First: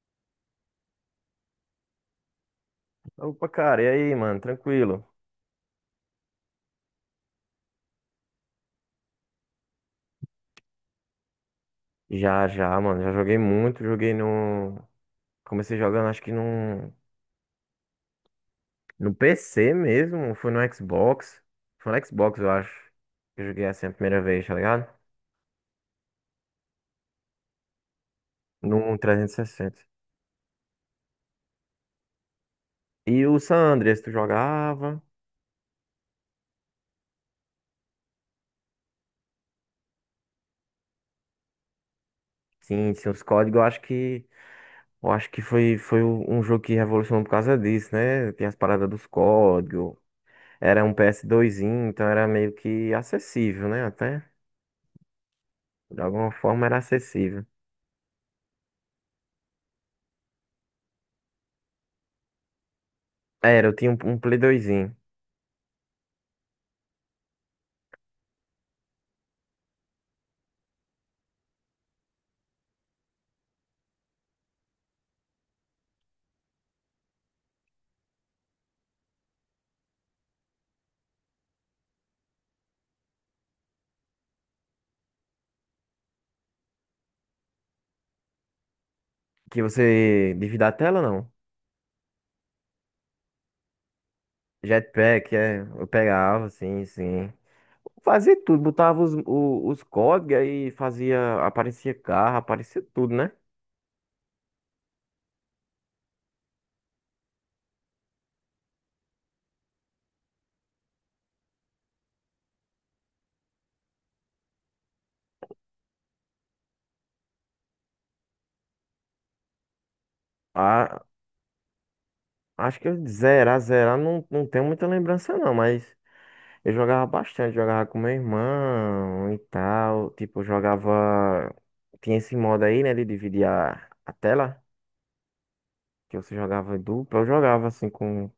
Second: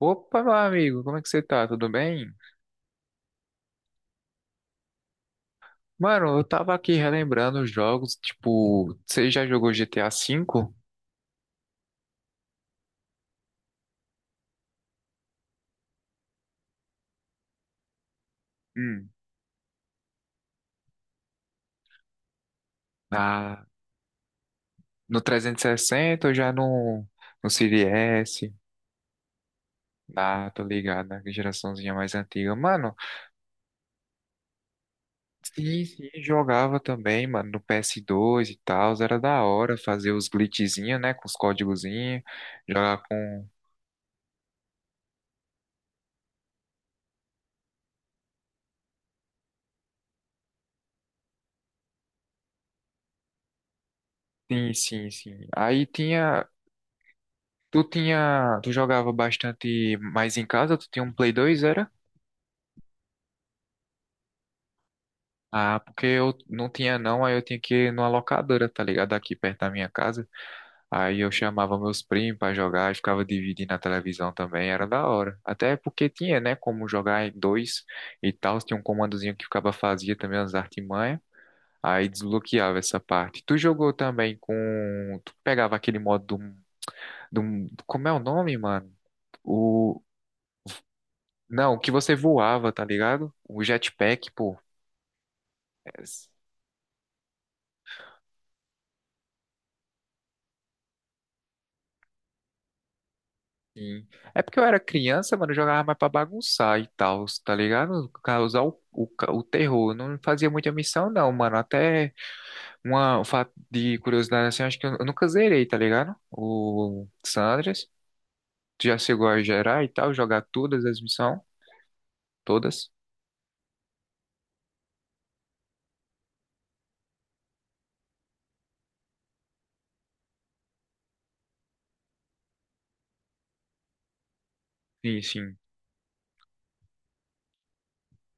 Opa, meu amigo, como é que você tá? Tudo bem? Opa, cara, e aí, mano? Tranquilo? Mano, eu tava aqui relembrando os jogos, tipo, você já jogou GTA V? Já, já, mano. Já joguei muito. Joguei no. Comecei jogando, acho que no. Hum. No PC mesmo. Foi no Xbox. Foi no Xbox, eu acho. Que Eu Na, joguei assim a primeira vez, tá ligado? no 360 ou já no Series S? No trezentos E sessenta Ah, tô ligado, na geraçãozinha mais antiga. Mano, e o San Andreas, tu jogava? sim, sim, jogava também, mano, no PS2 e tal, era da hora fazer os glitchzinhos, né, com os códigozinhos, Sim, jogar sim, os com... códigos. Eu acho que. Eu acho que foi, foi um jogo que revolucionou por causa disso, né? Tem as paradas dos códigos. Era um PS2zinho, então era meio que acessível, né? Até. Sim, sim, sim. Aí De alguma tinha. forma era acessível. Tu jogava bastante mais em casa? Tu tinha um Play 2, era? Era, eu tinha um Play 2. Ah, porque eu não tinha não, aí eu tinha que ir numa locadora, tá ligado? Aqui perto da minha casa. Aí eu chamava meus primos pra jogar e ficava dividindo a televisão também, era da hora. Até porque tinha, né, como jogar em dois e tal, tinha um comandozinho que ficava fazia também umas artimanhas. Aí desbloqueava essa parte. Tu jogou também com. Tu pegava aquele modo do. Do... Como é o nome, mano? Que você divida a tela, não? Não, que você voava, tá ligado? O jetpack, pô. Jetpack, é. Eu É, pegava, sim, sim. Fazia tudo, botava os códigos aí, fazia. Aparecia carro, aparecia tudo, né? sim. É porque eu era criança, mano, eu jogava mais pra bagunçar e tal, tá ligado? Causar o terror. Eu não fazia muita missão, não, mano. Até uma um fato de curiosidade assim, acho que eu nunca zerei, tá ligado? O Sandras. Tu já chegou a gerar e tal, jogar todas as Ah, missões? acho que Todas? eu zerar, zerar, não, não tenho muita lembrança, não, mas eu jogava bastante, jogava com meu irmão e tal. Tipo, eu jogava. Tinha esse modo aí, né, de dividir a tela, Sim, sim. que você jogava em dupla. Eu jogava assim com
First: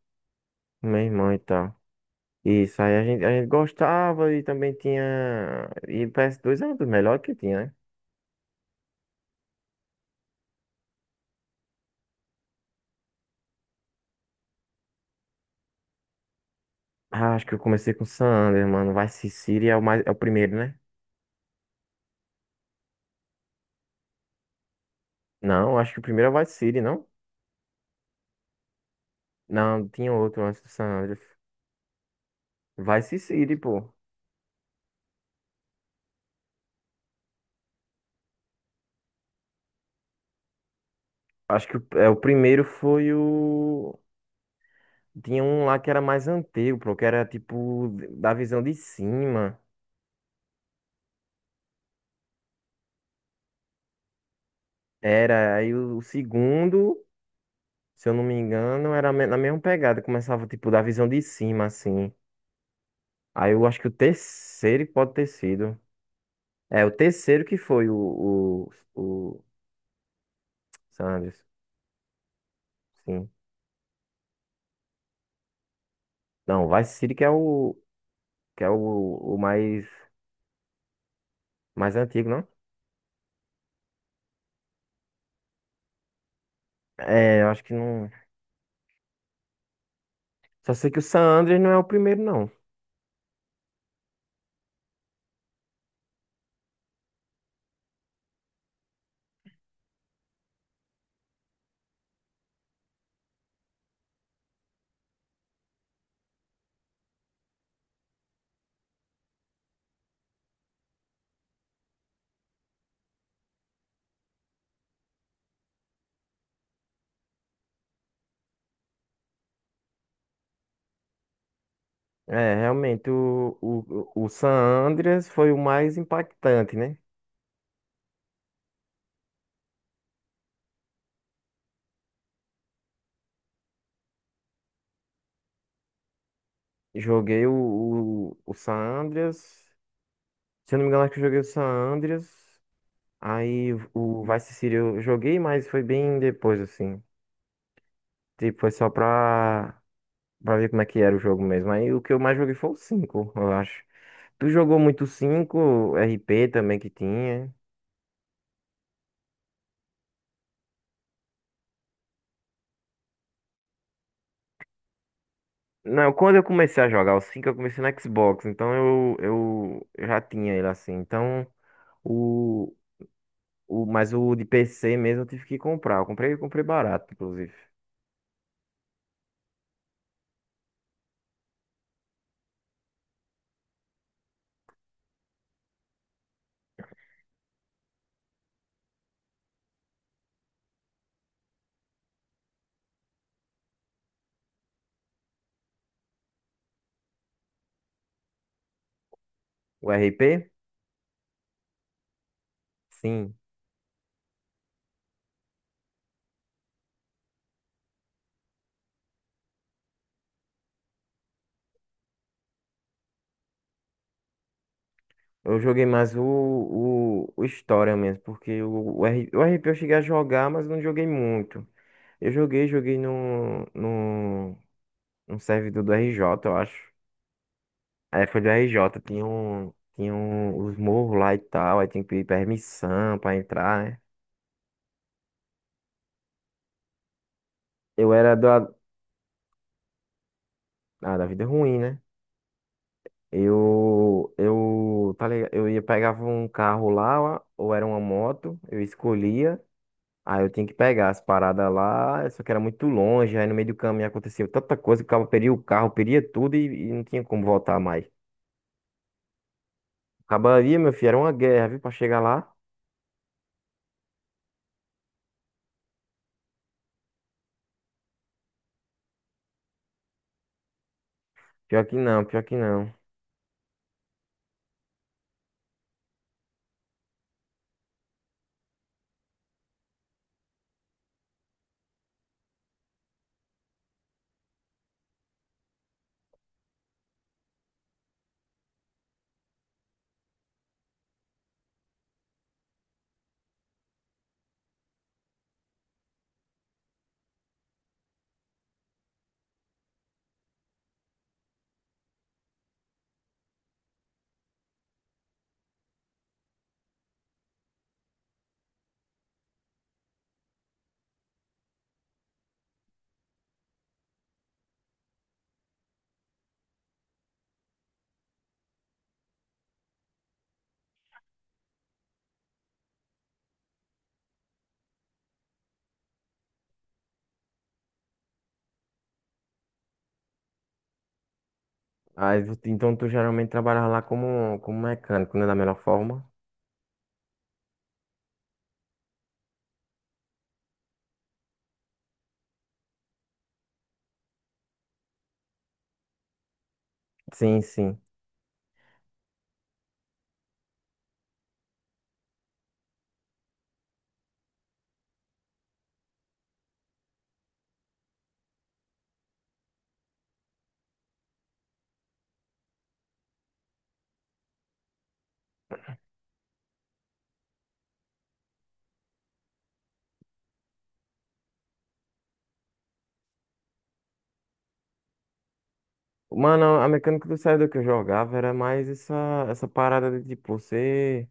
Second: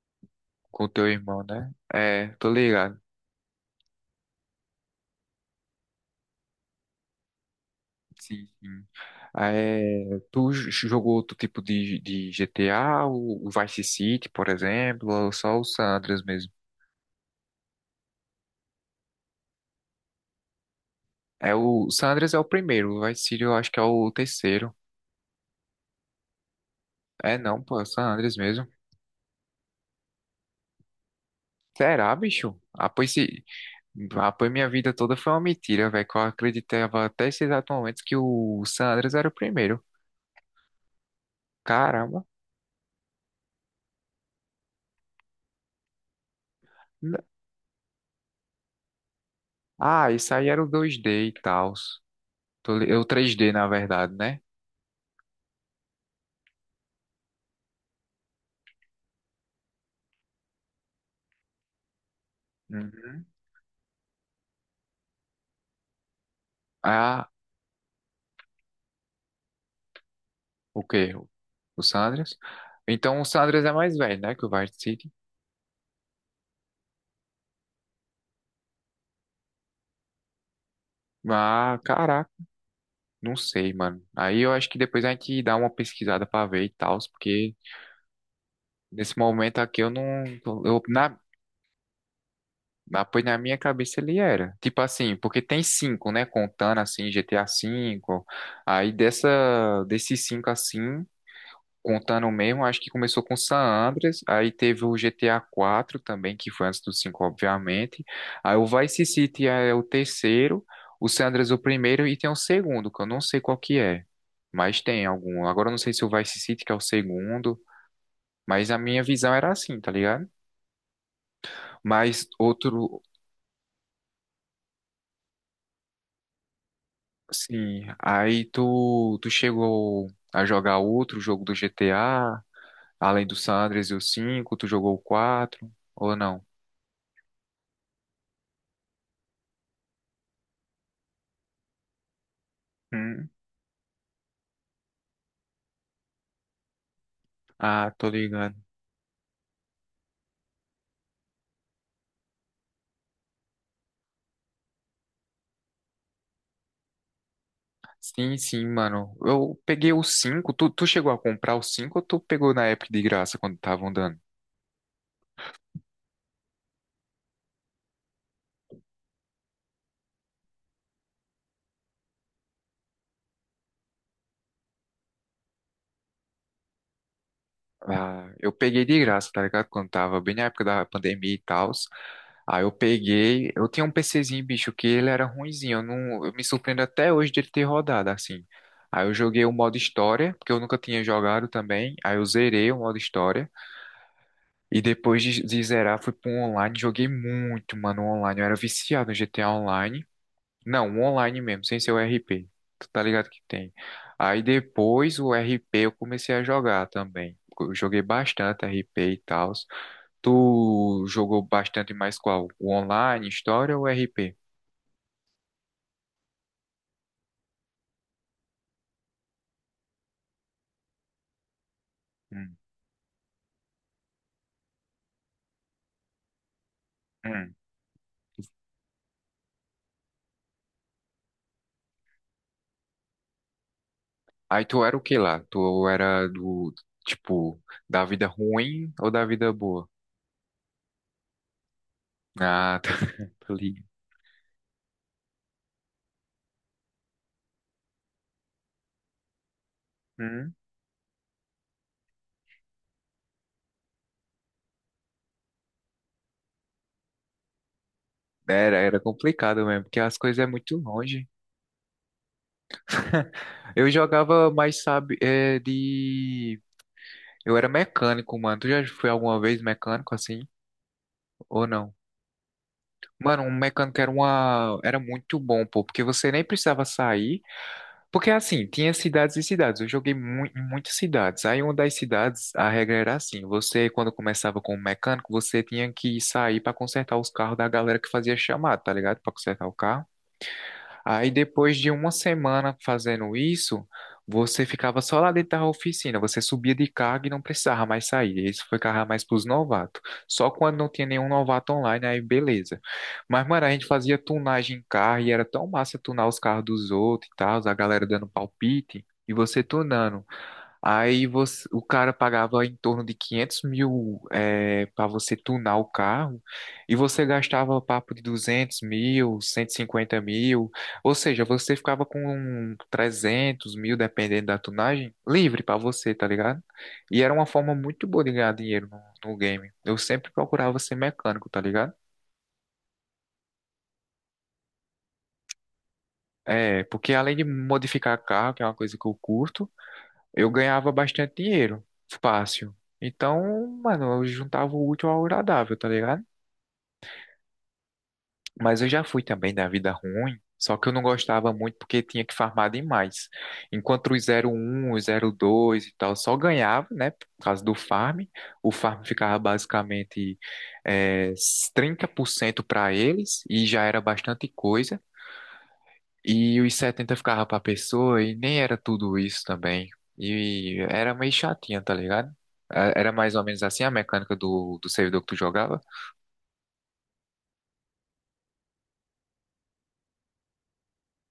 Com o meu teu irmão e irmão, né? tal. É, tô Isso, aí ligado. A gente gostava e também tinha. E ps dois era um dos melhores que tinha, né? Sim, sim. Ah, é, tu jogou outro tipo de, GTA, o Vice City, por exemplo, ou só o San Andreas mesmo? Ah, acho que eu comecei com San Andreas, mano. Vice City é o, mais, é o primeiro, né? É, o San Andreas é o primeiro, o Vice City eu acho que é o terceiro. Não, acho que o primeiro é o Vice City, não? É não, pô, é o San Andreas mesmo. Não, tinha outro antes do San Andreas. Será, bicho? Ah, pois, Vice se... City, pô. Ah, pois minha vida toda foi uma mentira, velho, que eu acreditava até esse exato momento que o San Andreas era o primeiro. Acho que o, é, o Caramba. primeiro foi o. Tinha um lá que era mais antigo, pô, que N- era tipo da visão de cima. Ah, isso aí era o 2D e tal. Eu 3D, na verdade, né? Era, o segundo, se eu não me engano, na mesma pegada. Começava tipo da visão de cima, assim. Uhum. Aí eu acho que o terceiro que pode ter sido. É, o Ah, terceiro que foi o o quê? Sanders. O Sanders? Então o Sim. Sanders é mais velho, né? Que o Vice City. Não, Vice City que é que é o, o mais, Ah, mais antigo, caraca, não? não sei, mano. Aí eu acho que depois a gente dá uma pesquisada pra ver e tal, É, eu porque acho que não. nesse momento aqui eu não. Só Eu, sei que o na, San Andreas não é o primeiro, não. Pois na minha cabeça ele era. Tipo assim, porque tem cinco, né? Contando assim, GTA V. Desses cinco assim. Contando mesmo, acho que começou com San Andreas, aí teve o GTA 4 também, que foi antes do 5, obviamente. Aí o Vice City é o terceiro, o San Andreas o primeiro e tem o segundo, que eu não sei qual que é, mas tem algum. Agora eu não sei se o Vice City que é o segundo, mas a minha visão era assim, tá ligado? Mas É, outro, realmente, o San Andreas foi o mais impactante, né? sim, aí tu chegou a jogar outro jogo do GTA, além do San Andreas e o 5, tu jogou o 4 ou não? Joguei o San Andreas. Se eu não me engano, acho que eu joguei o San Andreas. Aí o Vice City eu joguei, mas foi bem depois, assim. Ah, tô ligando. Tipo, foi só pra ver como é que era o jogo mesmo. Aí o que eu mais joguei foi o 5, eu acho. Tu jogou muito o 5, RP também que tinha. Sim, sim, mano. Eu peguei o 5. Tu chegou a comprar o 5? Ou tu pegou na época de graça quando estavam dando? Não, quando eu comecei a jogar o 5 eu comecei no Xbox, então eu já tinha ele assim. Então, o, mas o de PC mesmo eu tive que comprar. Eu comprei barato, inclusive. Ah, eu peguei de graça, tá ligado? Quando tava bem na época da pandemia e tal. Aí eu peguei. Eu tinha um PCzinho, bicho, que ele era ruinzinho. Eu, não, eu me surpreendo até hoje dele ter rodado assim. Aí eu joguei o modo história, porque eu nunca tinha jogado também. Aí eu zerei o modo história. E depois de zerar, fui pro online. Joguei muito, mano, online. Eu era viciado no GTA O Online. RP? Não, um online mesmo, sem ser o RP. Tu tá ligado Sim. que tem. Aí depois o RP eu comecei a jogar também. Eu joguei bastante RP e tal. Tu jogou bastante mais qual? O online, história ou RP? Eu joguei mais o História mesmo, porque o RP eu cheguei a jogar, mas não joguei muito. Eu Hum, joguei, joguei no, no, num servidor do RJ, eu acho. hum. Aí foi do RJ, tinha um, os morros lá e tal, aí tinha que pedir permissão pra entrar, né? Aí tu era o que lá? Tu era do, tipo, da Eu vida era ruim ou da vida boa? ah, da vida ruim, né? Ah, tá, tô ligado. Eu, tá ligado? Eu ia, pegava um carro lá, ou era uma moto, eu escolhia, aí eu Hum. tinha que pegar as paradas lá, só que era muito longe, aí no meio do caminho acontecia tanta coisa, que o cara peria o carro, peria tudo e não tinha como voltar mais. Era complicado mesmo, porque as coisas é muito Acabaria, meu filho, era longe. uma guerra, viu, pra chegar lá. Eu jogava mais, sabe, é, de. Eu era mecânico, mano. Tu já foi alguma vez mecânico assim? Ou Pior não? que não, pior que não. Mano, um mecânico era uma. Era muito bom, pô, porque você nem precisava sair. Porque assim, tinha cidades e cidades. Eu joguei mu em muitas cidades. Aí, uma das cidades, a regra era assim: você, quando começava como mecânico, você tinha que sair pra consertar os carros da galera que fazia chamada, tá ligado? Pra consertar o carro. Aí depois de uma semana fazendo isso, você ficava só lá dentro da oficina, você subia de cargo e não precisava mais sair. Isso foi carregar mais pros novatos. Só quando não tinha nenhum novato online, aí beleza. Mas, mano, a gente fazia tunagem em carro e era tão massa tunar os carros dos outros e tal, a galera dando palpite e você tunando. Aí você, o cara pagava em torno de 500 mil para você tunar o carro e você gastava papo de 200 mil, 150 mil, ou seja, você ficava com 300 mil, dependendo da tunagem, livre para você, tá ligado? E era uma forma muito boa de ganhar dinheiro no game. Eu sempre procurava ser mecânico, tá ligado? Aí, então tu geralmente trabalhava lá como, como mecânico, né? Da melhor forma. É, porque além de modificar carro, que é uma coisa que eu curto, eu ganhava bastante dinheiro, fácil. Então, mano, eu juntava o útil ao agradável, tá ligado? Sim, sim. Mas eu já fui também da vida ruim, só que eu não gostava muito porque tinha que farmar demais. Enquanto o 01, o 02 e tal só ganhava, né, por causa do farm, o farm ficava basicamente eh, 30% para eles e já era bastante coisa. E os 70 ficava pra pessoa e nem era tudo isso também. E era meio chatinha, tá ligado? É, era mais ou menos assim a mecânica do servidor que tu jogava. Mano, a mecânica do servidor que eu jogava era mais essa, essa parada de tipo, você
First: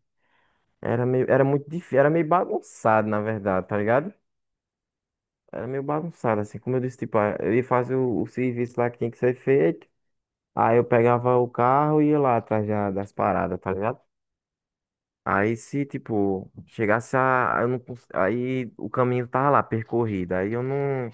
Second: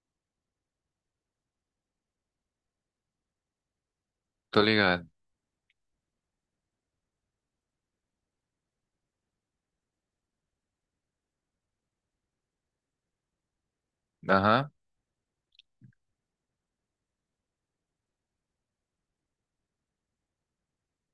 era meio, era muito difícil, era meio bagunçado, na verdade, tá ligado? Tô ligado. Era meio bagunçado, assim, como eu disse, tipo, ah, eu ia fazer o serviço lá que tinha que ser feito. Aí eu pegava o carro e ia lá atrás das paradas, tá ligado? Aham. Aí se, tipo, chegasse a, eu não, cons- aí o caminho tava lá, percorrido. Aí eu não.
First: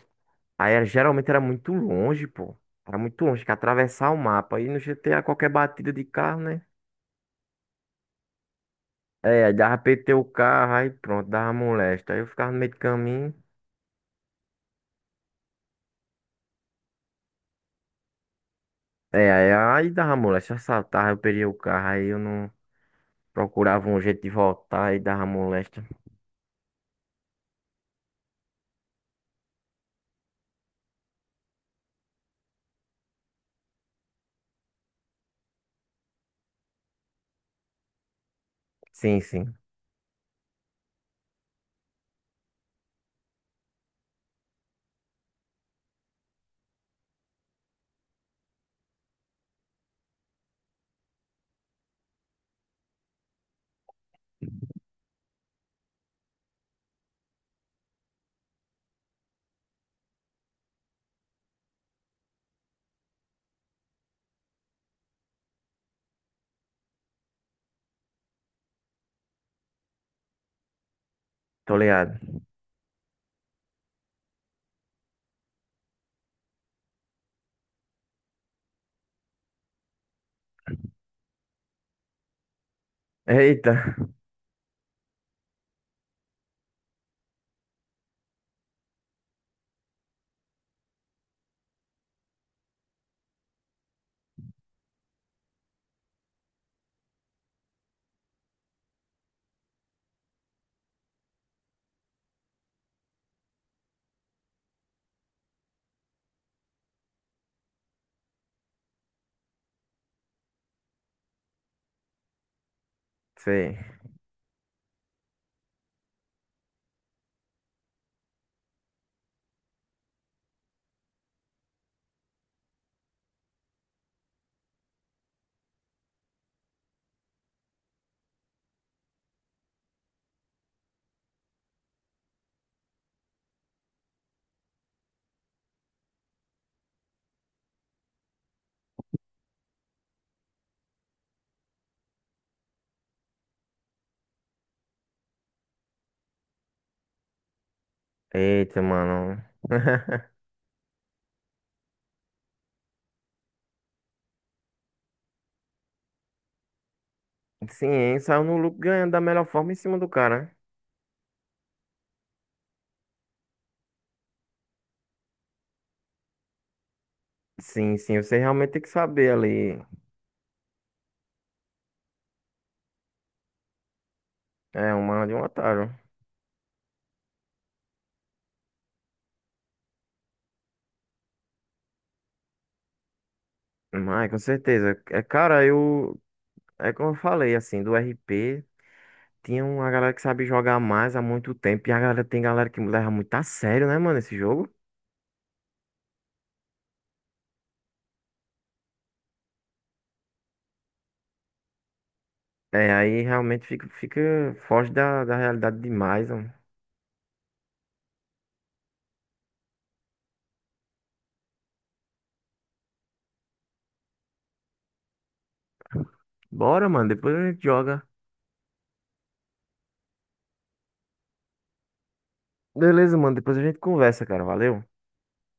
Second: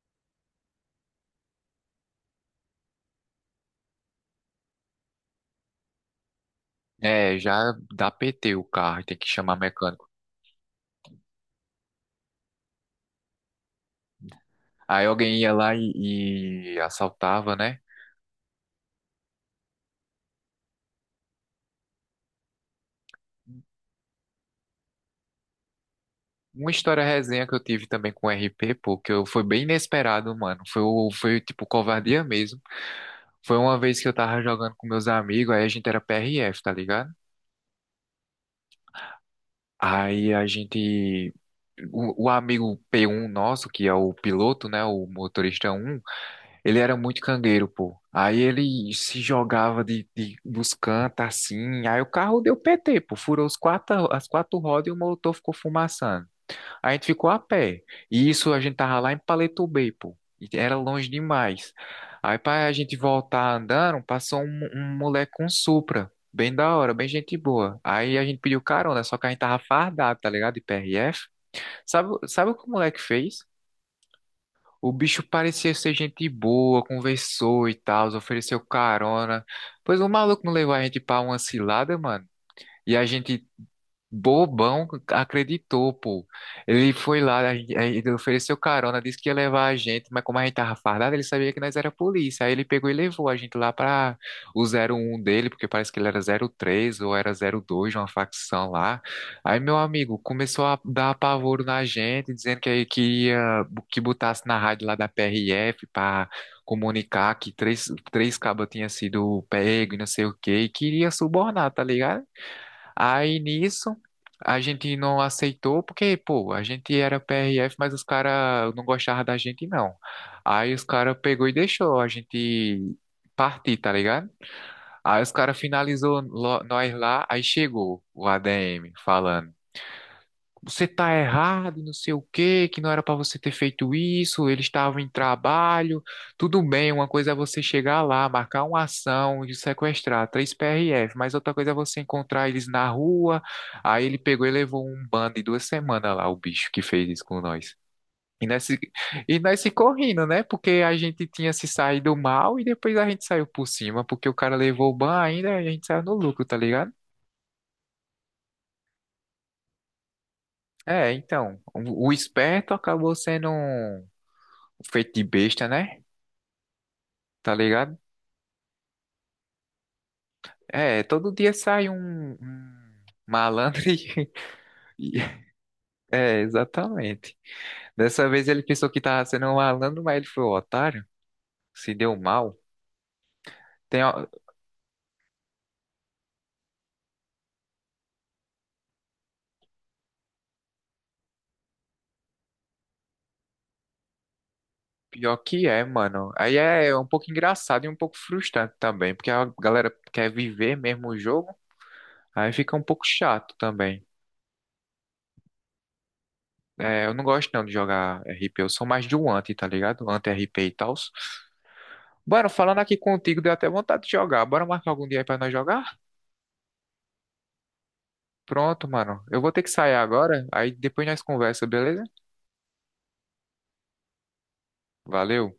Aí era- geralmente era muito longe, pô. Era muito longe, que atravessar o mapa. Aí no GTA qualquer batida de carro, né? É, já dá PT o carro, tem que É, aí chamar dava mecânico. PT o carro, aí pronto, dava molesta. Aí eu ficava no meio do caminho. Aí alguém ia lá e assaltava, né? É, aí dava molesta, assaltava, eu perdia o carro, aí eu não procurava um jeito de voltar, aí dava molesta. Uma história resenha que eu tive também com o RP, pô, que eu, foi bem inesperado, mano. Foi, foi tipo covardia mesmo. Foi uma vez que eu tava jogando com meus amigos, aí a gente era PRF, tá ligado? Sim, sim, Aí a gente. O amigo p um nosso, que é o piloto, né? O motorista um, ele era muito cangueiro, pô. Aí ele se jogava dos cantos assim. Aí o carro deu PT, pô. Furou os quatro, as quatro rodas e o motor ficou fumaçando. A gente ficou a pé. E isso a gente tava lá em Paleto Bay, pô. E era longe demais. Aí pra a gente voltar andando, passou um moleque com Supra. Bem da hora, bem gente boa. Aí a gente pediu carona, só que a gente tava fardado, tá ligado? De PRF. tô Sabe, ligado. sabe o que o moleque fez? O bicho parecia ser gente boa, conversou e tal, ofereceu carona. Pois o maluco não levou a gente pra uma cilada, mano. E a gente Eita, bobão acreditou, pô. Ele foi lá, ele ofereceu carona, disse que ia levar a gente, mas como a gente tava fardado, ele sabia que nós era polícia. Aí ele pegou e levou a gente lá pra o 01 dele, porque parece que ele era 03 ou era 02 de uma facção lá. Aí meu amigo começou a dar apavoro na gente, dizendo que ia que botasse na rádio lá da PRF pra comunicar que três cabas tinha sido pego e não sei o quê, e queria subornar, tá ligado? Aí sei. nisso, a gente não aceitou, porque, pô, a gente era PRF, mas os caras não gostavam da gente, não. Aí os caras pegou e deixou a gente partir, tá ligado? Aí os caras finalizou lo- nós lá, aí chegou o ADM falando você tá errado, e não sei o quê, que não era pra você ter feito isso, eles estavam em trabalho. Tudo bem, uma coisa é você chegar lá, marcar uma ação e sequestrar três PRF, mas outra coisa é você encontrar eles na rua. Aí ele pegou e levou um bando de 2 semanas lá, o bicho que fez isso com nós. E nós, se- Eita, e mano. nós se correndo, né? Porque a gente tinha se saído mal e depois a gente saiu por cima, porque o cara levou o ban ainda e a gente saiu no lucro, tá ligado? Sim, hein? Saiu no lucro ganhando da melhor forma em cima do cara, né? É, então, o esperto acabou sendo um feito de besta, né? Tá ligado? Sim, sim, você realmente tem que saber ali. É, todo dia sai um malandro e... É, e- uma de um otário. É, exatamente. Dessa vez ele pensou que tava sendo um malandro, mas ele foi um otário. Se deu mal. Tem, a- Mas, com certeza. É, cara, eu. É como eu falei, assim, do RP, tinha uma galera que sabe jogar mais há muito tempo. E a galera tem galera que leva muito a sério, né, mano, esse jogo. Pior que é, mano. Aí é um pouco engraçado e um pouco frustrante também, porque a galera quer viver mesmo o jogo, aí fica um É, pouco aí chato realmente também. fica foge da realidade demais, mano. É, eu não gosto não de jogar RP, eu sou mais do anti, tá ligado? Anti-RP e tal. Mano, falando aqui contigo, deu até vontade de jogar. Bora marcar algum dia aí pra nós jogar? Bora, mano, depois a gente joga. Pronto, mano. Eu vou ter que sair agora, aí depois nós conversa, beleza? Beleza, mano, depois a gente conversa, cara. Valeu. Valeu.